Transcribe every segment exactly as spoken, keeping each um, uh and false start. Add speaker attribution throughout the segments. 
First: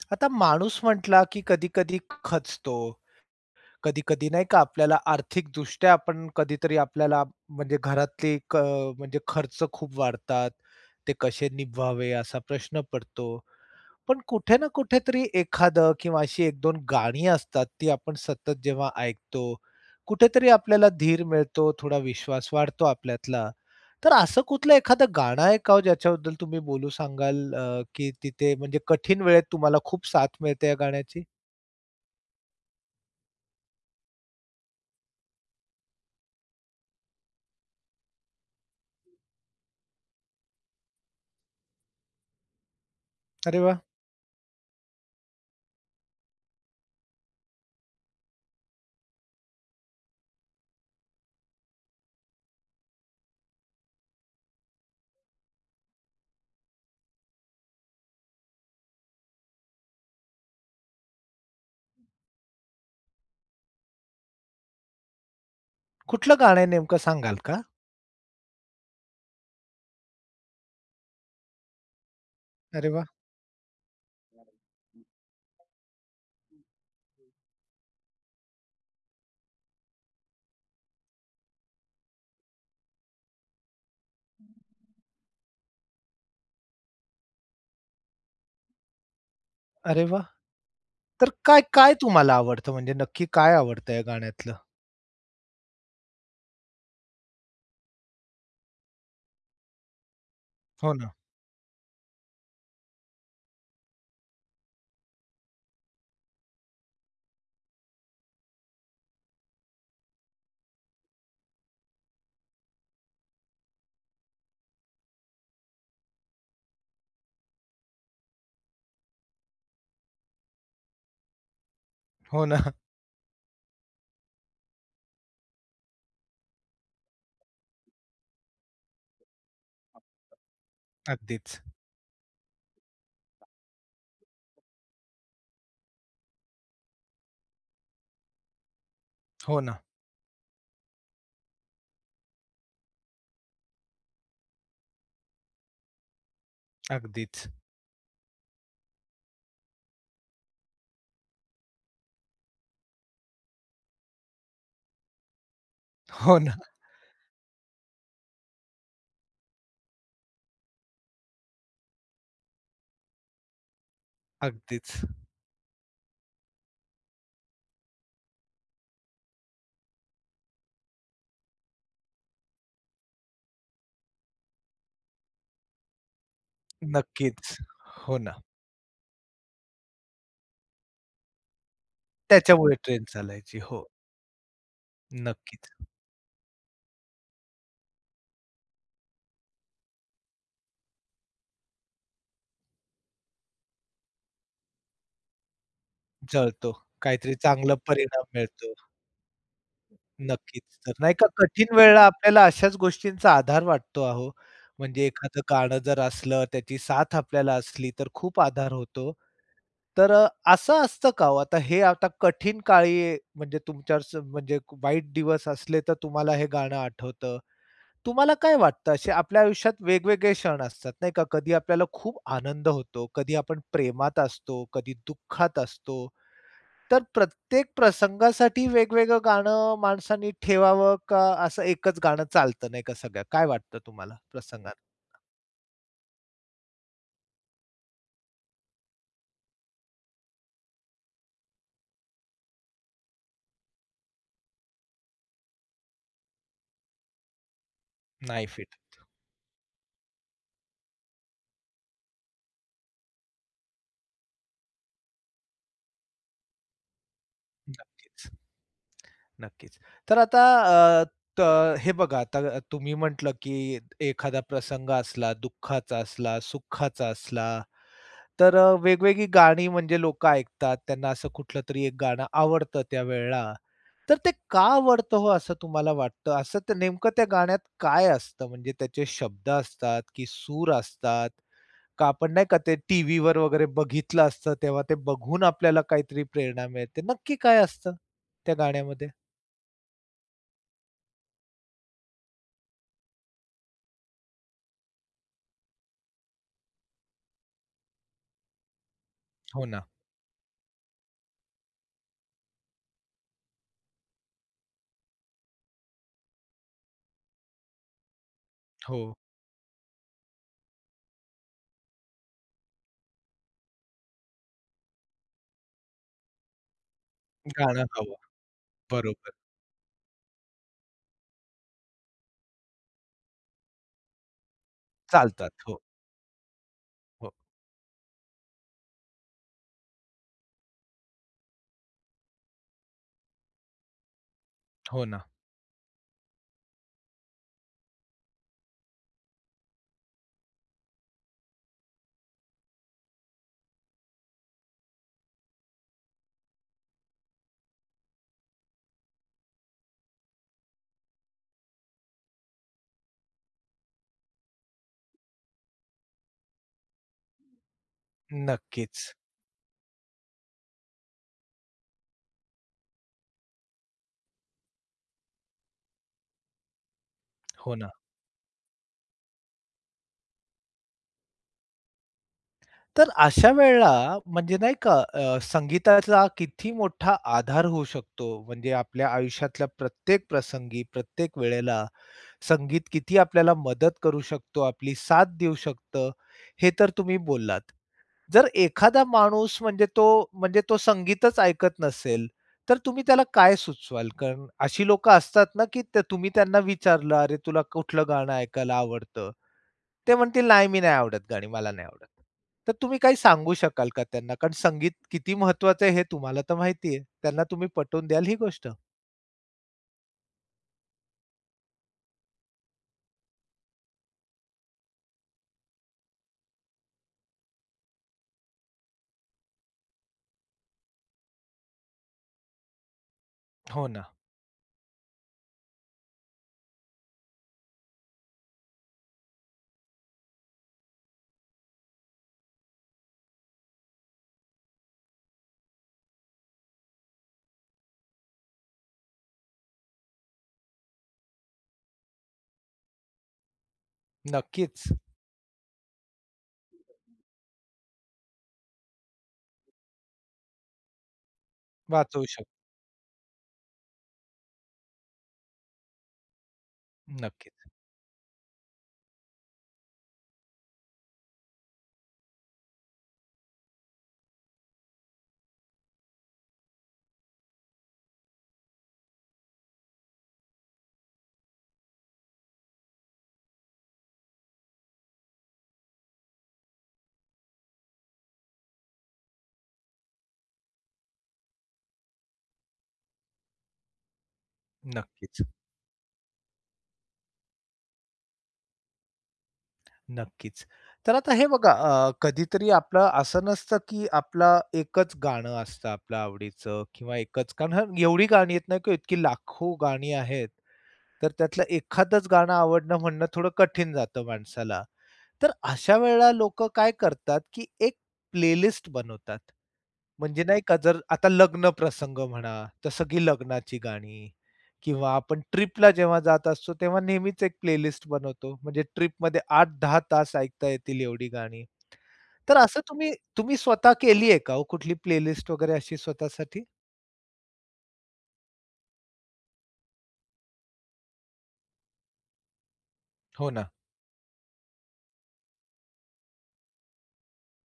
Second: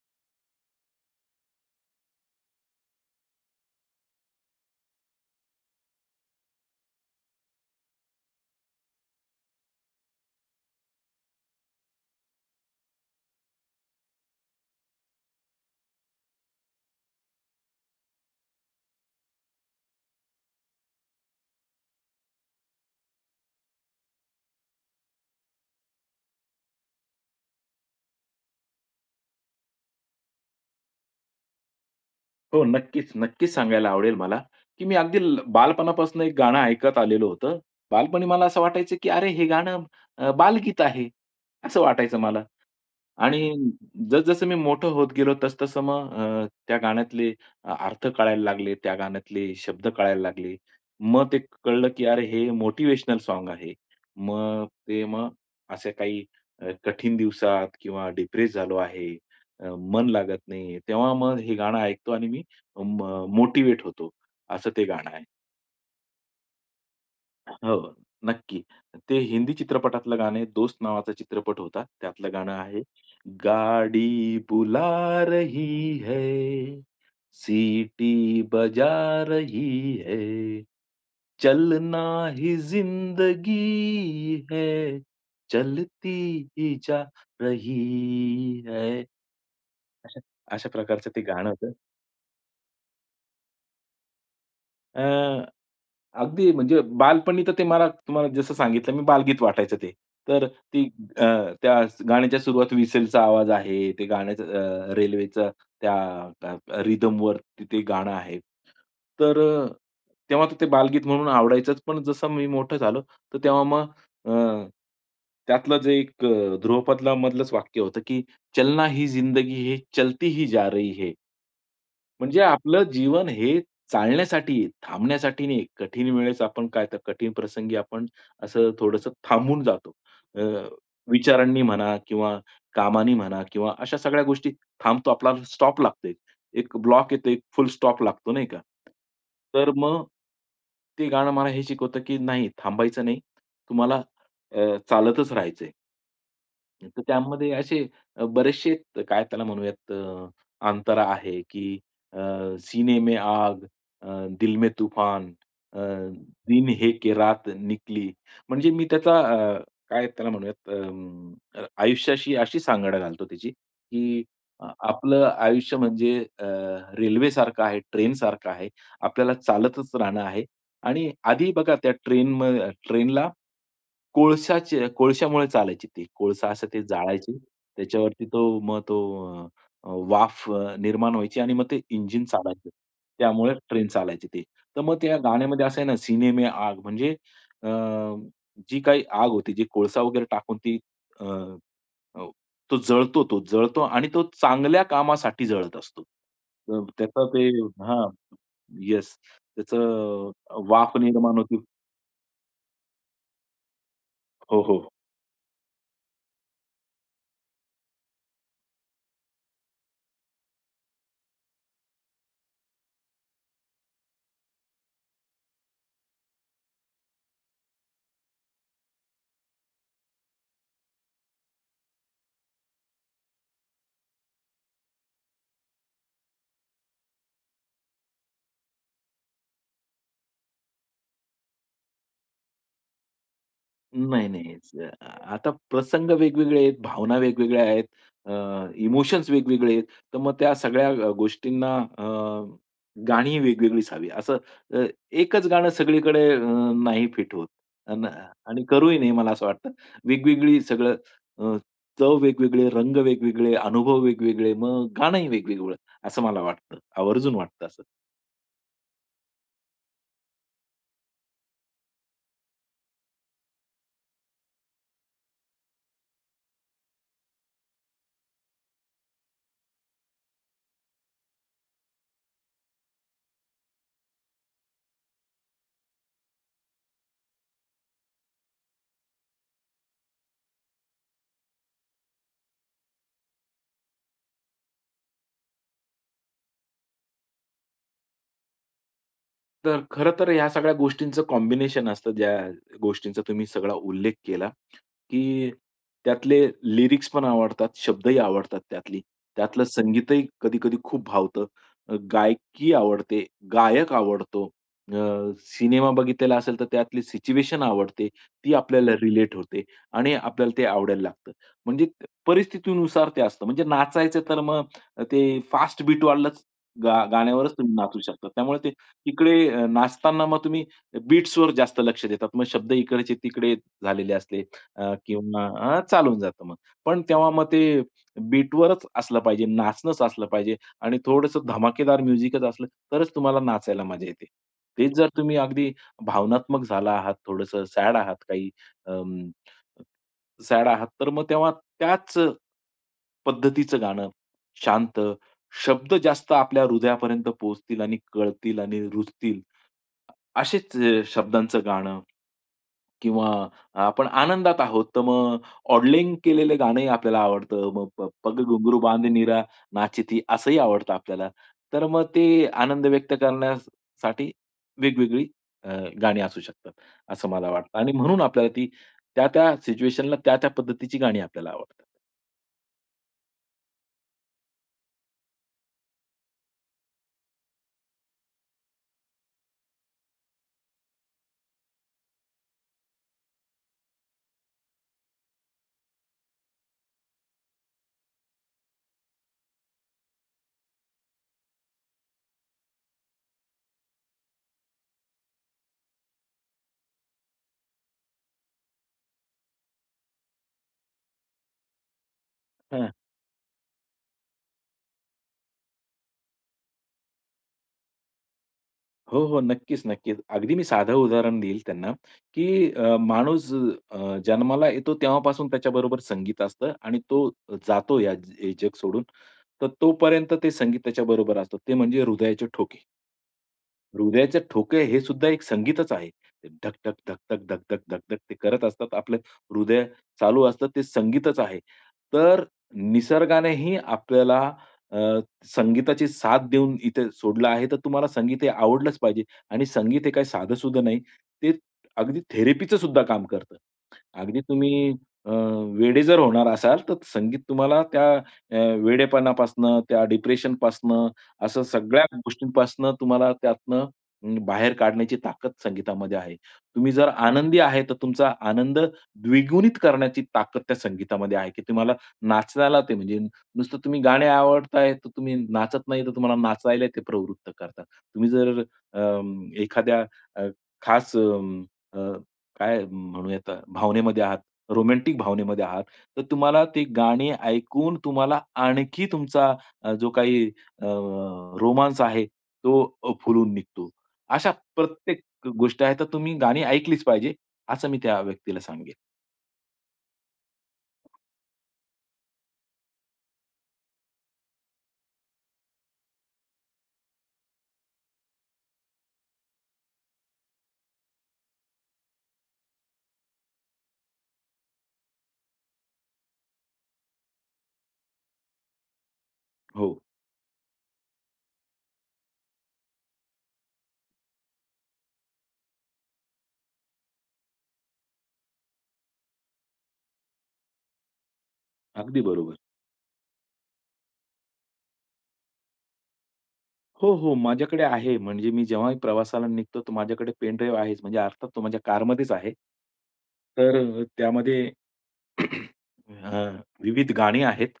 Speaker 1: आता माणूस म्हटला, की कधी-कधी खचतो. कधी-कधी नाही का आपल्याला आर्थिकदृष्ट्या आपण कधीतरी आपल्याला म्हणजे घरातली एक अ, म्हणजे खर्च खूप वाढतात. ते कसे निभवावे? असा प्रश्न पडतो. पण कुठे ना कुठेतरी एखादं किंवा अशी एक दोन गाणी असतात, ती आपण सतत जेव्हा ऐकतो. कुठेतरी आपल्याला धीर मिळतो, थोडा विश्वास वाढतो आपल्यातला. तर असं कुठलं एखादं गाणं आहे का हो? ज्याच्याबद्दल तुम्ही बोलू सांगाल, अ, की तिथे म्हणजे कठीण वेळेत तुम्हाला खूप साथ मिळते या गाण्याची?
Speaker 2: हो, नक्कीच, नक्कीच सांगायला आवडेल मला, की मी अगदी ल बालपणापासून एक गाणं ऐकत आलेलं होतं. बालपणी मला असं वाटायचं, की "अरे, हे गाणं अ, बालगीत आहे." असं वाटायचं मला. आणि
Speaker 1: अरे वाह!
Speaker 2: जसं-जसं मी मोठं होत गेलो, तसं-तसं मग अ, त्या गाण्यातले अ अर्थ कळायला लागले, त्या गाण्यातले शब्द कळायला लागले. मग ते कळलं, की अरे हे मोटिव्हेशनल सॉन्ग आहे. मग ते मग असे काही अ, कठीण दिवसात किंवा डिप्रेस झालो आहे. अ, मन लागत नाही. तेव्हा मग हे गाणं ऐकतो आणि मी म मोटिव्हेट होतो, असं ते गाणं आहे.
Speaker 1: कुठलं गाणं आहे नेमकं सांगाल का?
Speaker 2: हो, नक्की. ते हिंदी चित्रपटातलं गाणं आहे. दोस्त नावाचा चित्रपट होता. त्यातलं गाणं आहे
Speaker 1: अरे वाह!
Speaker 2: गाडी बुला रही है,
Speaker 1: [unintelligible]
Speaker 2: सिटी बजा रही है, चलना ही जिंदगी है, चलती ही जा रही है।
Speaker 1: अरे
Speaker 2: अशा
Speaker 1: वाह!
Speaker 2: अशा प्रकारचं ते
Speaker 1: तर
Speaker 2: गाणं
Speaker 1: काय
Speaker 2: होतं.
Speaker 1: काय तुम्हाला आवडतं? म्हणजे नक्की काय आवडतं या गाण्यातलं?
Speaker 2: अ, अगदी म्हणजे बालपणी तर ते मला तुम्हाला जसं सांगितलं मी बालगीत वाटायचं ते. तर ती
Speaker 1: हो ना.
Speaker 2: अ, त्या स गाण्याच्या सुरुवाती व्हिसलचा आवाज आहे. ते गाण्याचं अ, रेल्वेचं त्या त्य अ, रिदमवर त ते गाणं आहे. तर अ, तेव्हा तर ते बालगीत म्हणून आवडायचंच पण जसं मी मोठं झालो, तर तेव्हा मग अ, त्यातलं जे एक अ, ध्रुवपदलामधलंच वाक्य होतं की चलना ही जिंदगी ही, चलती ही जा रही है. म्हणजे
Speaker 1: हो ना.
Speaker 2: आपलं जीवन हे चालण्यासाठी आहे, थांबण्यासाठी नाहीये. कठीण वेळेस आपण काय तर कठीण प्रसंगी आपण असं थोडंसं थांबून जातो.
Speaker 1: [unintelligible]
Speaker 2: अ,
Speaker 1: अगदीच.
Speaker 2: विचारांनी म्हणा किंवा कामानी म्हणा किंवा अशा सगळ्या गोष्टी थांबतो आपला स्टॉप लागतो एक. एक ब्लॉक येतो, एक फुल स्टॉप लागतो, नाही का?
Speaker 1: हो
Speaker 2: तर
Speaker 1: ना.
Speaker 2: मग, ते गाणं मला हे शिकवतं की नाही, थांबायचं नाही. तुम्हाला अ, चालतच राहायचंय. हं, तर
Speaker 1: अगदीच.
Speaker 2: त्यामध्ये असे अ, बरेचशे अ, काय त्याला म्हणूयात अ, अंतरा आहे की अ, सीने में आग, अ, दिल में तूफान, अ,
Speaker 1: हो ना.
Speaker 2: दिन है के रात निकली. म्हणजे मी त्याचा अ, काय त्याला म्हणूयात अं, अ, आयुष्याशी अशी सांगड घालतो त्याची की अ,
Speaker 1: अगदीच.
Speaker 2: आपलं आयुष्य म्हणजे अ, रेल्वेसारखं आहे, ट्रेनसारखं आहे. आपल्याला चालतच राहणं आहे. आणि आधी बघा त्या ट्रेनम अ, ट्रेनला, कोळशाचे कोळशामुळे चालायची ती कोळसा असं ते जाळायची
Speaker 1: नक्कीच. हो
Speaker 2: त्याच्यावरती
Speaker 1: ना.
Speaker 2: तो मग तो अ, वाफ अ, निर्माण व्हायची आणि मग ते इंजिन चलायचं.
Speaker 1: त्याच्यामुळे ट्रेन
Speaker 2: त्यामुळे
Speaker 1: चालायची.
Speaker 2: ट्रेन
Speaker 1: हो.
Speaker 2: चालायची ती. तर मग त्या गाण्यामध्ये
Speaker 1: नक्कीच.
Speaker 2: असं आहे ना, सीने में आग, म्हणजे अ, जी काही आग होती जी कोळसा वगैरे टाकून ती अ, अ, तो जळतो तो जळतो आणि तो चांगल्या कामासाठी जळत असतो.
Speaker 1: जळतो,
Speaker 2: त त्याचा
Speaker 1: काहीतरी
Speaker 2: ते
Speaker 1: चांगला
Speaker 2: हां,
Speaker 1: परिणाम मिळतो.
Speaker 2: येस. त्याचं अ,
Speaker 1: नक्कीच. जर
Speaker 2: वाफ
Speaker 1: नाही का
Speaker 2: निर्माण होते
Speaker 1: कठीण वेळेला आपल्याला अशाच गोष्टींचा आधार वाटतो अहो.
Speaker 2: हो, हो.
Speaker 1: म्हणजे एखादं गाणं जर असलं, त्याची साथ आपल्याला असली, तर खूप आधार होतो. तर अ, असं असतं का हो आता हे आता कठीण काळी म्हणजे तुमच्यावर स म्हणजे वाईट दिवस असले तर तुम्हाला हे गाणं आठवतं. तुम्हाला काय वाटतं? असे आपल्या आयुष्यात वेगवेगळे क्षण असतात, नाही का? कधी आपल्याला खूप आनंद होतो, कधी आपण प्रेमात असतो, कधी दुःखात असतो. तर प्रत्येक प्रसंगासाठी वेगवेगळं गाणं माणसानी ठेवावं, का असं एकच गाणं चालत नाही का सगळं? काय वाटतं तुम्हाला
Speaker 2: नाही नाही, हेच.
Speaker 1: प्रसंगान
Speaker 2: अ, आता प्रसंग वेगवेगळे आहेत, भावना वेगवेगळ्या आहेत. अ, इमोशन्स वेगवेगळे आहेत. तर मग त्या सगळ्या अ, गोष्टींना अ, गाणीही वेगवेगळीच हवी, असं अ, एकच गाणं सगळीकडे अ, नाही फिट होत. अन
Speaker 1: नाही
Speaker 2: आणि
Speaker 1: फिट
Speaker 2: करूही
Speaker 1: होत.
Speaker 2: नाही मला असं वाटतं. वेगवेगळी सगळं अ, चव वेगवेगळे, रंग वेगवेगळे, अनुभव वेगवेगळे, मग गाणंही वेगवेगळं असं मला वाटतं, आवर्जून वाटतं असं.
Speaker 1: नक्कीच. नक्कीच. तर आता अ, त हे बघा आता तुम्ही म्हटलं की एखादा प्रसंग असला, दुःखाचा असला, सुखाचा असला, तर अ, वेगवेगळी गाणी म्हणजे लोकं ऐकतात, त्यांना असं कुठलं तरी एक गाणं आवडतं त्यावेळेला. तर ते का आवडतं हो, असं तुम्हाला वाटतं? असं ते नेमकं त्या गाण्यात काय असतं? म्हणजे त्याचे शब्द असतात की सूर असतात? का आपण, नाही का, ते टीव्हीवर वगैरे बघितलं असतं, तेव्हा ते बघून आपल्याला काहीतरी प्रेरणा मिळते, नक्की काय असतं त्या गाण्यामध्ये?
Speaker 2: तर खरं तर ह्या सगळ्या गोष्टींचं कॉम्बिनेशन असतं. ज्या गोष्टींचा तुम्ही सगळा उल्लेख केला, की त्यातले लिरिक्सपण आवडतात, शब्दही आवडतात त्यातली, त्यातलं
Speaker 1: हो ना.
Speaker 2: संगीतही कधी-कधी खूप भावतं. अ, गायकी आवडते, गायक आवडतो. अ, सिनेमा बघितलेला असेल तर त्यातली सिच्युएशन आवडते. ती आपल्याला
Speaker 1: हो.
Speaker 2: रिलेट होते. आणि आपल्याला ते आवडायला लागतं. म्हणजे परिस्थितीनुसार ते असतं. म्हणजे नाचायचं तर मग ते फास्ट बीटवाल्याच गा गाण्यावरच तुम्ही
Speaker 1: गाणं
Speaker 2: नाचू
Speaker 1: हवं.
Speaker 2: शकतात. त्यामुळे ते
Speaker 1: बरोबर.
Speaker 2: इकडे नाचताना मग तुम्ही बीट्सवर जास्त लक्ष देतात. मग शब्द इकडचे तिकडे झालेले असले अ, किंवा
Speaker 1: चालतात हो.
Speaker 2: अ, चालून जातं मग. पण तेव्हा
Speaker 1: हो.
Speaker 2: मग ते बीटवरच असलं पाहिजे, नाचणचं असलं पाहिजे आणि थोडंसं धमाकेदार म्युझिकच असलं, तरच तुम्हाला नाचायला मजा येते. तेच
Speaker 1: हो
Speaker 2: जर
Speaker 1: ना.
Speaker 2: तुम्ही अगदी भावनात्मक झाला आहात, थोडंसं सॅड आहात काही अं सॅड आहात. तर मग तेव्हा त्याचं पद्धतीचं गाणं शांत, शब्द जास्त आपल्या हृदयापर्यंत पोहोचतील आणि कळतील आणि रुजतील असेच शब्दांच गाणं, किंवा आपण आनंदात आहोत तर मग ऑडलिंग केलेलं गाणंही आपल्याला आवडतं, मग प प पग घुंगरु बांध
Speaker 1: नक्कीच.
Speaker 2: मीरा नाची थी. असंही आवडतं आपल्याला. तर मग ते आनंद व्यक्त करण्यासाठी वेगवेगळी अ, गाणी असू शकतात. असं मला
Speaker 1: हो
Speaker 2: वाटतं
Speaker 1: ना.
Speaker 2: आणि म्हणून आपल्याला ती त्या-त्या सिच्युएशनला त्या-त्या पद्धतीची गाणी आपल्याला आवडतात.
Speaker 1: तर अशा वेळेला म्हणजे नाही का, अ, संगीताचा किती मोठा आधार होऊ शकतो. म्हणजे आपल्या आयुष्यातल्या प्रत्येक प्रसंगी, प्रत्येक वेळेला संगीत किती आपल्याला मदत करू शकतो, आपली साथ देऊ शकतं हे तर तुम्ही बोललात. जर एखादा माणूस म्हणजे तो म्हणजे तो संगीतच ऐकत नसेल तर तुम्ही त्याला काय सुचवाल? कारण अशी लोकं असतात ना, की त्या तुम्ही त्यांना विचारलं, "अरे, तुला कुठलं गाणं ऐकायला आवडतं?" ते म्हणतील, "नाही, मी नाही आवडत गाणी मला नाही आवडत." तर
Speaker 2: हं.
Speaker 1: तुम्ही काही सांगू शकाल का त्यांना कारण संगीत किती महत्वाचं आहे हे तुम्हाला तर माहिती आहे. त्यांना तुम्ही पटवून द्याल ही गोष्ट?
Speaker 2: हो, हो, नक्कीच-नक्कीच. अगदी मी साधं उदाहरण देईल त्यांना, की अ, माणूस अ, जन्माला येतो तेव्हापासून त्याच्याबरोबर संगीत असतं आणि तो जातो ह्या हे जग सोडून तर तोपर्यंत ते संगीत त्याच्याबरोबर असतं, ते म्हणजे हृदयाचे ठोके.
Speaker 1: हो ना.
Speaker 2: हृदयाचे ठोके हे सुद्धा एक संगीतच आहे. धक-धक, धक-धक, धक-धक, धक-धक ते करत असतात. आपलं हृदय चालू असतं ते संगीतच आहे. तर निसर्गानेही आपल्याला अ, संगीताची साथ देऊन इथे सोडलं आहे. तर तुम्हाला संगीत हे आवडलंच पाहिजे आणि संगीत हे काही साधं-सुधं नाही, ते अगदी थेरपीचं सुद्धा काम करतं. अगदी
Speaker 1: नक्कीच.
Speaker 2: तुम्ही, अ, वेडे जर होणार असाल तर संगीत तुम्हाला त्या अ, वेडेपणापासून त्या डिप्रेशन पासून असं सगळ्या
Speaker 1: वाचवू शकतो.
Speaker 2: गोष्टींपासून तुम्हाला त्यातुन उम्म, बाहेर काढण्याची ताकद संगीतामध्ये आहे. तुम्ही जर आनंदी
Speaker 1: नक्कीच.
Speaker 2: आहे तर तुमचा आनंद द्विगुणित करण्याची ताकद त्या संगीतामध्ये आहे, की तुम्हाला नाचायला ते म्हणजे नुसतं तुम्ही गाणे आवडत आहे तर तुम्ही नाचत नाही तर तुम्हाला नाचायला ते प्रवृत्त करतं. तुम्ही जर अ, एखाद्या अ, खास अ, काय म्हणूया भावनेमध्ये आहात, रोमॅन्टिक भावनेमध्ये आहात तर तुम्हाला ती गाणी ऐकून तुम्हाला आणखी तुमचा जो काही अ, रोमान्स आहे तो अ, फुलून निघतो. अशा प्रत्येक
Speaker 1: नक्कीच.
Speaker 2: गोष्टी आहेत तर तुम्ही गाणी ऐकलीच पाहिजे, असं मी त्या व्यक्तीला सांगेन.
Speaker 1: नक्कीच. तर आता हे बघा, अ, कधीतरी आपलं असं नसतं, की आपला एकच गाणं असतं आपलं आवडीचं किंवा एकच कारण एवढी गाणी येत नाही की इतकी लाखो गाणी आहेत. तर त्यातलं एखादचं गाणं आवडणं म्हणणं थोडं कठीण जातं माणसाला. तर अशा वेळेला लोकं काय करतात, की एक प्लेलिस्ट बनवतात.
Speaker 2: हो.
Speaker 1: म्हणजे नाही का जर आता लग्न प्रसंग म्हणा तर सगळी लग्नाची गाणी किंवा आपण ट्रिपला जेव्हा जात असतो तेव्हा नेहमीच एक प्लेलिस्ट बनवतो म्हणजे ट्रिपमध्ये आठ दहा तास ऐकता येतील एवढी गाणी.
Speaker 2: अगदी बरोबर.
Speaker 1: तर असं तुम्ही तुम्ही स्वतः केली आहे का हो कुठली प्लेलिस्ट वगैरे अशी स्वतःसाठी?
Speaker 2: हो, हो, माझ्याकडे आहे. म्हणजे मी जेव्हा प्रवासाला निघतो तो माझ्याकडे पेनड्राइव्ह आहेच म्हणजे अर्थात तो माझ्या कारमध्येच आहे.
Speaker 1: हो ना.
Speaker 2: तर त्यामध्ये. अ, विविध गाणी आहेत.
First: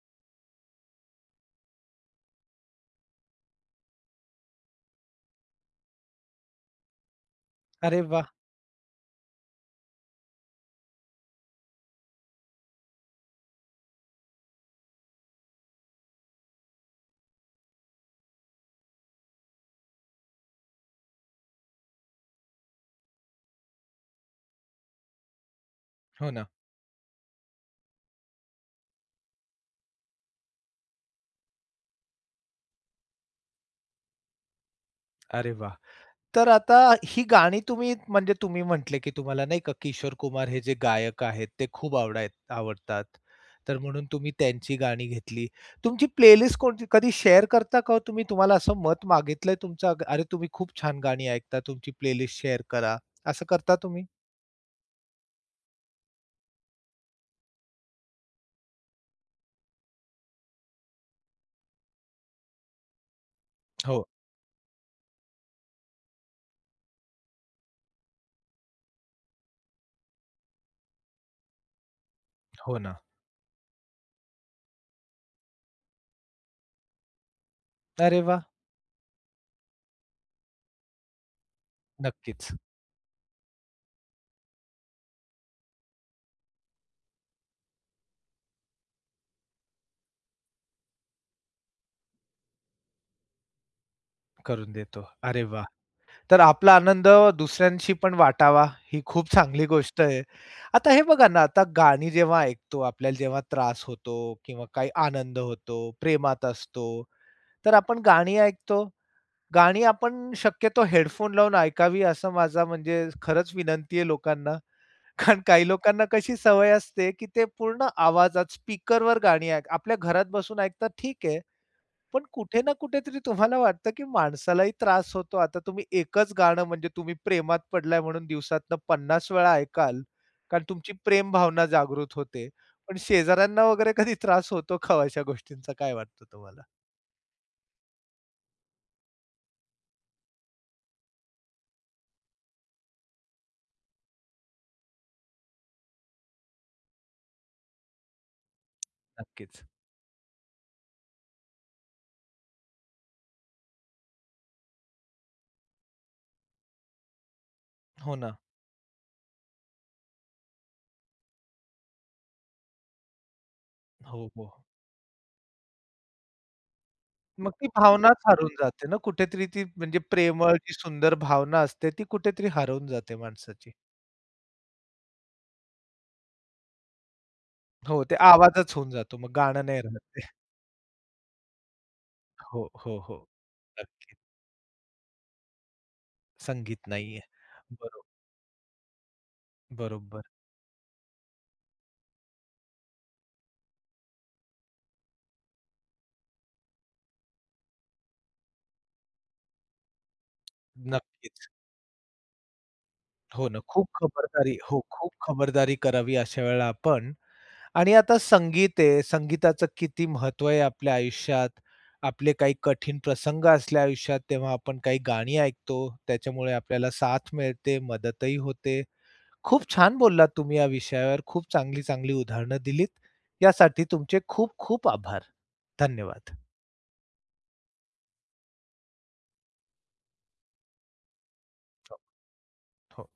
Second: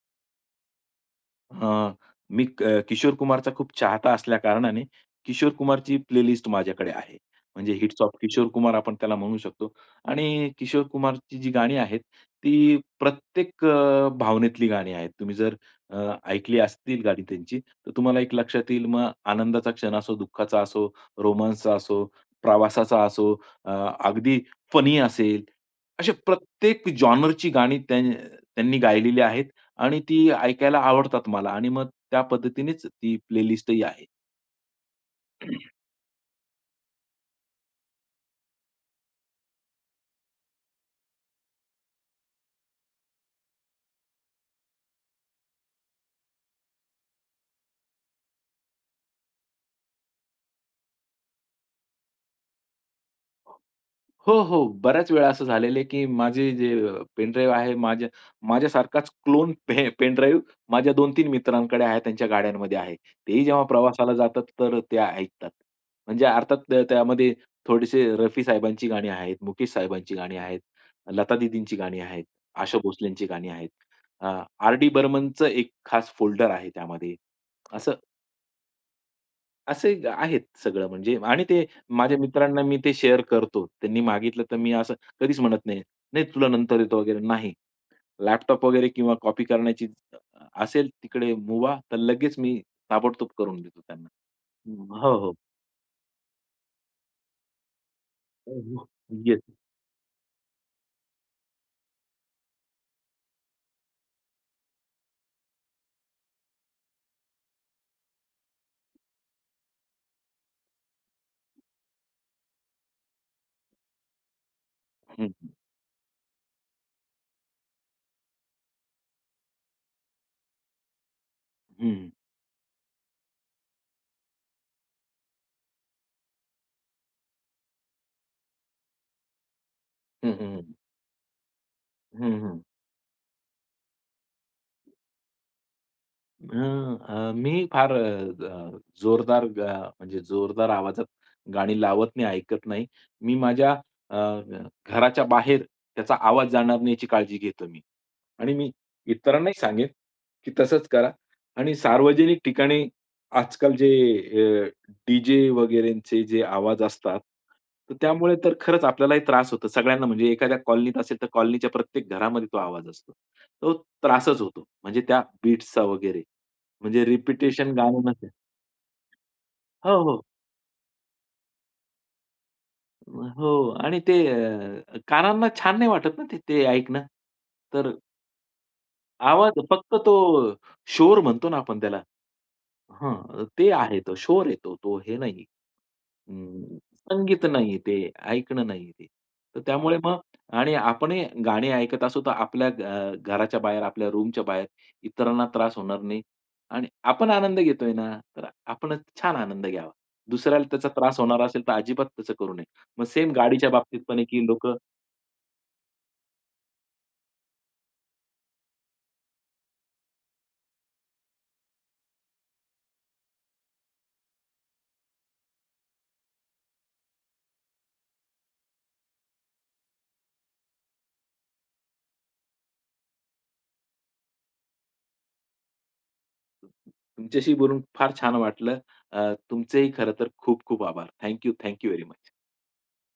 Speaker 2: अ, मी क किशोर कुमारचा खूप चाहता असल्या कारणाने किशोर कुमारची प्लेलिस्ट माझ्याकडे आहे. म्हणजे हिट्स
Speaker 1: अरे
Speaker 2: ऑफ
Speaker 1: वाह!
Speaker 2: किशोर कुमार आपण त्याला म्हणू शकतो आणि किशोर कुमारची जी गाणी आहेत ती प्रत्येक अ, भावनेतली गाणी आहेत. तुम्ही जर अ, ऐकली असतील गाणी त्यांची, तर तुम्हाला एक लक्षात येईल मग आनंदाचा क्षण असो, दुःखाचा असो, रोमान्सचा असो, प्रवासाचा असो, अ, अगदी फनी असेल अशा
Speaker 1: हो ना.
Speaker 2: प्रत्येक जॉनरची गाणी त्यां त्यांनी गायलेली आहेत आणि ती ऐकायला आवडतात मला आणि मग त्या पद्धतीनेच ती प्लेलिस्ट ही आहे.
Speaker 1: अरे वाह! तर आता ही गाणी तुम्ही म्हणजे तुम्ही म्हटले, की तुम्हाला नाही का किशोर कुमार हे जे गायक आहेत, ते खूप आवडाय आवडतात. तर म्हणून तुम्ही त्यांची गाणी घेतली. तुमची प्ले लिस्ट कोणती कधी शेअर करता का हो तुम्ही, तुम्हाला असं मत मागितलंय तुमचं? "अरे, तुम्ही खूप छान गाणी ऐकता, तुमची प्ले लिस्ट शेअर करा," असं करता तुम्ही?
Speaker 2: हो, हो. बऱ्याच वेळा असं झालेलं आहे, की माझे जे पेन ड्राइव्ह आहे माझ्या माझ्यासारखाच क्लोन पे पेन ड्राइव्ह माझ्या दोन तीन मित्रांकडे आहे. त्यांच्या गाड्यांमध्ये आहे. तेही जेव्हा
Speaker 1: हो.
Speaker 2: प्रवासाला जातात. तर ते ऐकतात. म्हणजे अर्थात त त्यामध्ये थोडेसे रफी साहेबांची गाणी आहेत, मुकेश साहेबांची गाणी आहेत, लता दीदींची गाणी आहेत,
Speaker 1: हो
Speaker 2: आशा
Speaker 1: ना.
Speaker 2: भोसलेची गाणी आहेत. अ, आर. डी. बर्मनचं एक खास फोल्डर आहे त्यामध्ये. असं
Speaker 1: अरे वाह!
Speaker 2: असे आहेत सगळं म्हणजे आणि ते माझ्या
Speaker 1: नक्कीच.
Speaker 2: मित्रांना मी ते शेअर करतो. त्यांनी मागितलं तर मी असं कधीच म्हणत नाही, "नाही तुला नंतर देतो वगैरे," नाही. लॅपटॉप वगैरे किंवा कॉपी करण्याची अ, असेल तिकडे मूभा. तर लगेच मी ताबडतोब करून देतो त्यांना.
Speaker 1: करून
Speaker 2: अं,
Speaker 1: देतो.
Speaker 2: हो, हो.
Speaker 1: अरे वाह! तर आपला आनंद दुसऱ्यांशीपण
Speaker 2: नाही
Speaker 1: वाटावा, ही
Speaker 2: रिस्क
Speaker 1: खूप
Speaker 2: घेत.
Speaker 1: चांगली गोष्ट आहे. आता हे बघा ना, आता गाणी जेव्हा ऐकतो आपल्याला जेव्हा त्रास होतो किंवा काही आनंद होतो, प्रेमात असतो, तर आपण गाणी ऐकतो. गाणी आपण शक्यतो हेडफोन लावून ऐकावी असं माझा म्हणजे खरंच विनंती आहे लोकांना.
Speaker 2: हं,
Speaker 1: कारण
Speaker 2: हं.
Speaker 1: काही लोकांना कशी सवय असते, की ते पूर्ण आवाजात स्पीकरवर गाणी ऐक आपल्या घरात बसून ऐकतात, ठीक आहे,
Speaker 2: हं.
Speaker 1: पण कुठे ना कुठे तरी तुम्हाला वाटतं, की माणसालाही त्रास होतो. आता तुम्ही एकच गाणं म्हणजे तुम्ही प्रेमात पडलाय म्हणून दिवसातनं पन्नास वेळा ऐकाल
Speaker 2: हं, हं,
Speaker 1: कारण
Speaker 2: हं.
Speaker 1: तुमची प्रेम भावना जागृत
Speaker 2: हं,
Speaker 1: होते.
Speaker 2: हं.
Speaker 1: पण शेजाऱ्यांना वगैरे कधी त्रास होतो का ओ अशा गोष्टींचा? काय वाटत तुम्हाला?
Speaker 2: अं, अ, मी फार अ, जोरदार ग म्हणजे जोरदार आवाजात गाणी लावत नाही. ऐकत नाही. मी माझ्या अ, घराच्या बाहेर त्याचा आवाज जाणार नाही याची काळजी घेतो मी. आणि मी इतरांनाही
Speaker 1: नक्कीच.
Speaker 2: सांगेन, की तसंच करा आणि सार्वजनिक ठिकाणी आजकाल जे अ, डीजे वगैरेचे जे आवाज असतात.
Speaker 1: हो
Speaker 2: त्यामुळे
Speaker 1: ना.
Speaker 2: तर खरंच आपल्यालाही त्रास होतो. सगळ्यांना म्हणजे एखाद्या कॉलनीत असेल. तर कॉलनीच्या प्रत्येक घरामध्ये तो आवाज असतो. तो
Speaker 1: हो.
Speaker 2: त्रासच
Speaker 1: हो.
Speaker 2: होतो. म्हणजे त्या बीट्सचा वगैरे. म्हणजे
Speaker 1: मग ती
Speaker 2: रिपिटिशन गाणं
Speaker 1: भावनाच
Speaker 2: नको.
Speaker 1: हरवून जाते ना कुठेतरी. ती म्हणजे
Speaker 2: हो, हो.
Speaker 1: प्रेमळ, ती सुंदर भावना असते. ती कुठेतरी हरवून
Speaker 2: अ,
Speaker 1: जाते
Speaker 2: हो.
Speaker 1: माणसाची.
Speaker 2: आणि ते अ, कानांना छान नाही वाटत ना ते ते ऐकणं. तर
Speaker 1: हो, ते आवाजच होऊन जातो मग
Speaker 2: आवाज
Speaker 1: गाणं नाही
Speaker 2: फक्त
Speaker 1: राहत
Speaker 2: तो
Speaker 1: ते.
Speaker 2: शोर म्हणतो ना आपण त्याला.
Speaker 1: हो, हो, हो.
Speaker 2: हां, ते आहे
Speaker 1: नक्कीच.
Speaker 2: शोर आहे तो. हे नाहीये. अं,
Speaker 1: संगीत नाहीये.
Speaker 2: संगीत नाही ते.
Speaker 1: बरोबर.
Speaker 2: ऐकणं नाहीये ते. त्यामुळे मग
Speaker 1: बरोबर.
Speaker 2: आणि आपणही गाणी ऐकत असू तर आपल्या घ अ, घराच्या बाहेर, आपल्या रूमच्या बाहेर इतरांना त्रास होणार नाही. आणि आपण आनंद घेतोय ना, तर आपण छान आनंद घ्यावा. दुसऱ्याला त्याचा त्रास होणार
Speaker 1: नक्कीच.
Speaker 2: असेल. तर अजिबात तसं करू नये. मग सेम
Speaker 1: हो ना, खूप
Speaker 2: गाडीच्याबाबतीत पण आहे, की
Speaker 1: खबरदारी
Speaker 2: लोकं
Speaker 1: हो, खूप खबरदारी करावी अशा वेळेला आपण. आणि आता संगीत आहे. संगीताचं किती महत्व आहे आपल्या आयुष्यात. आपले काही कठीण प्रसंग असले आयुष्यात, तेव्हा आपण काही गाणी ऐकतो. त्याच्यामुळे आपल्याला साथ मिळते, मदतही होते. खूप छान बोललात तुम्ही या विषयावर. खूप चांगली, चांगली उदाहरणं दिलीत. यासाठी तुमचे खूप-खूप आभार. धन्यवाद.
Speaker 2: तुमच्याशीही बोलून फार छान वाटलं. अ, तुमचेही खरं तर खूप खूप आभार. थँक यू, थँक यू
Speaker 1: हो,
Speaker 2: व्हेरी मुच.
Speaker 1: हो.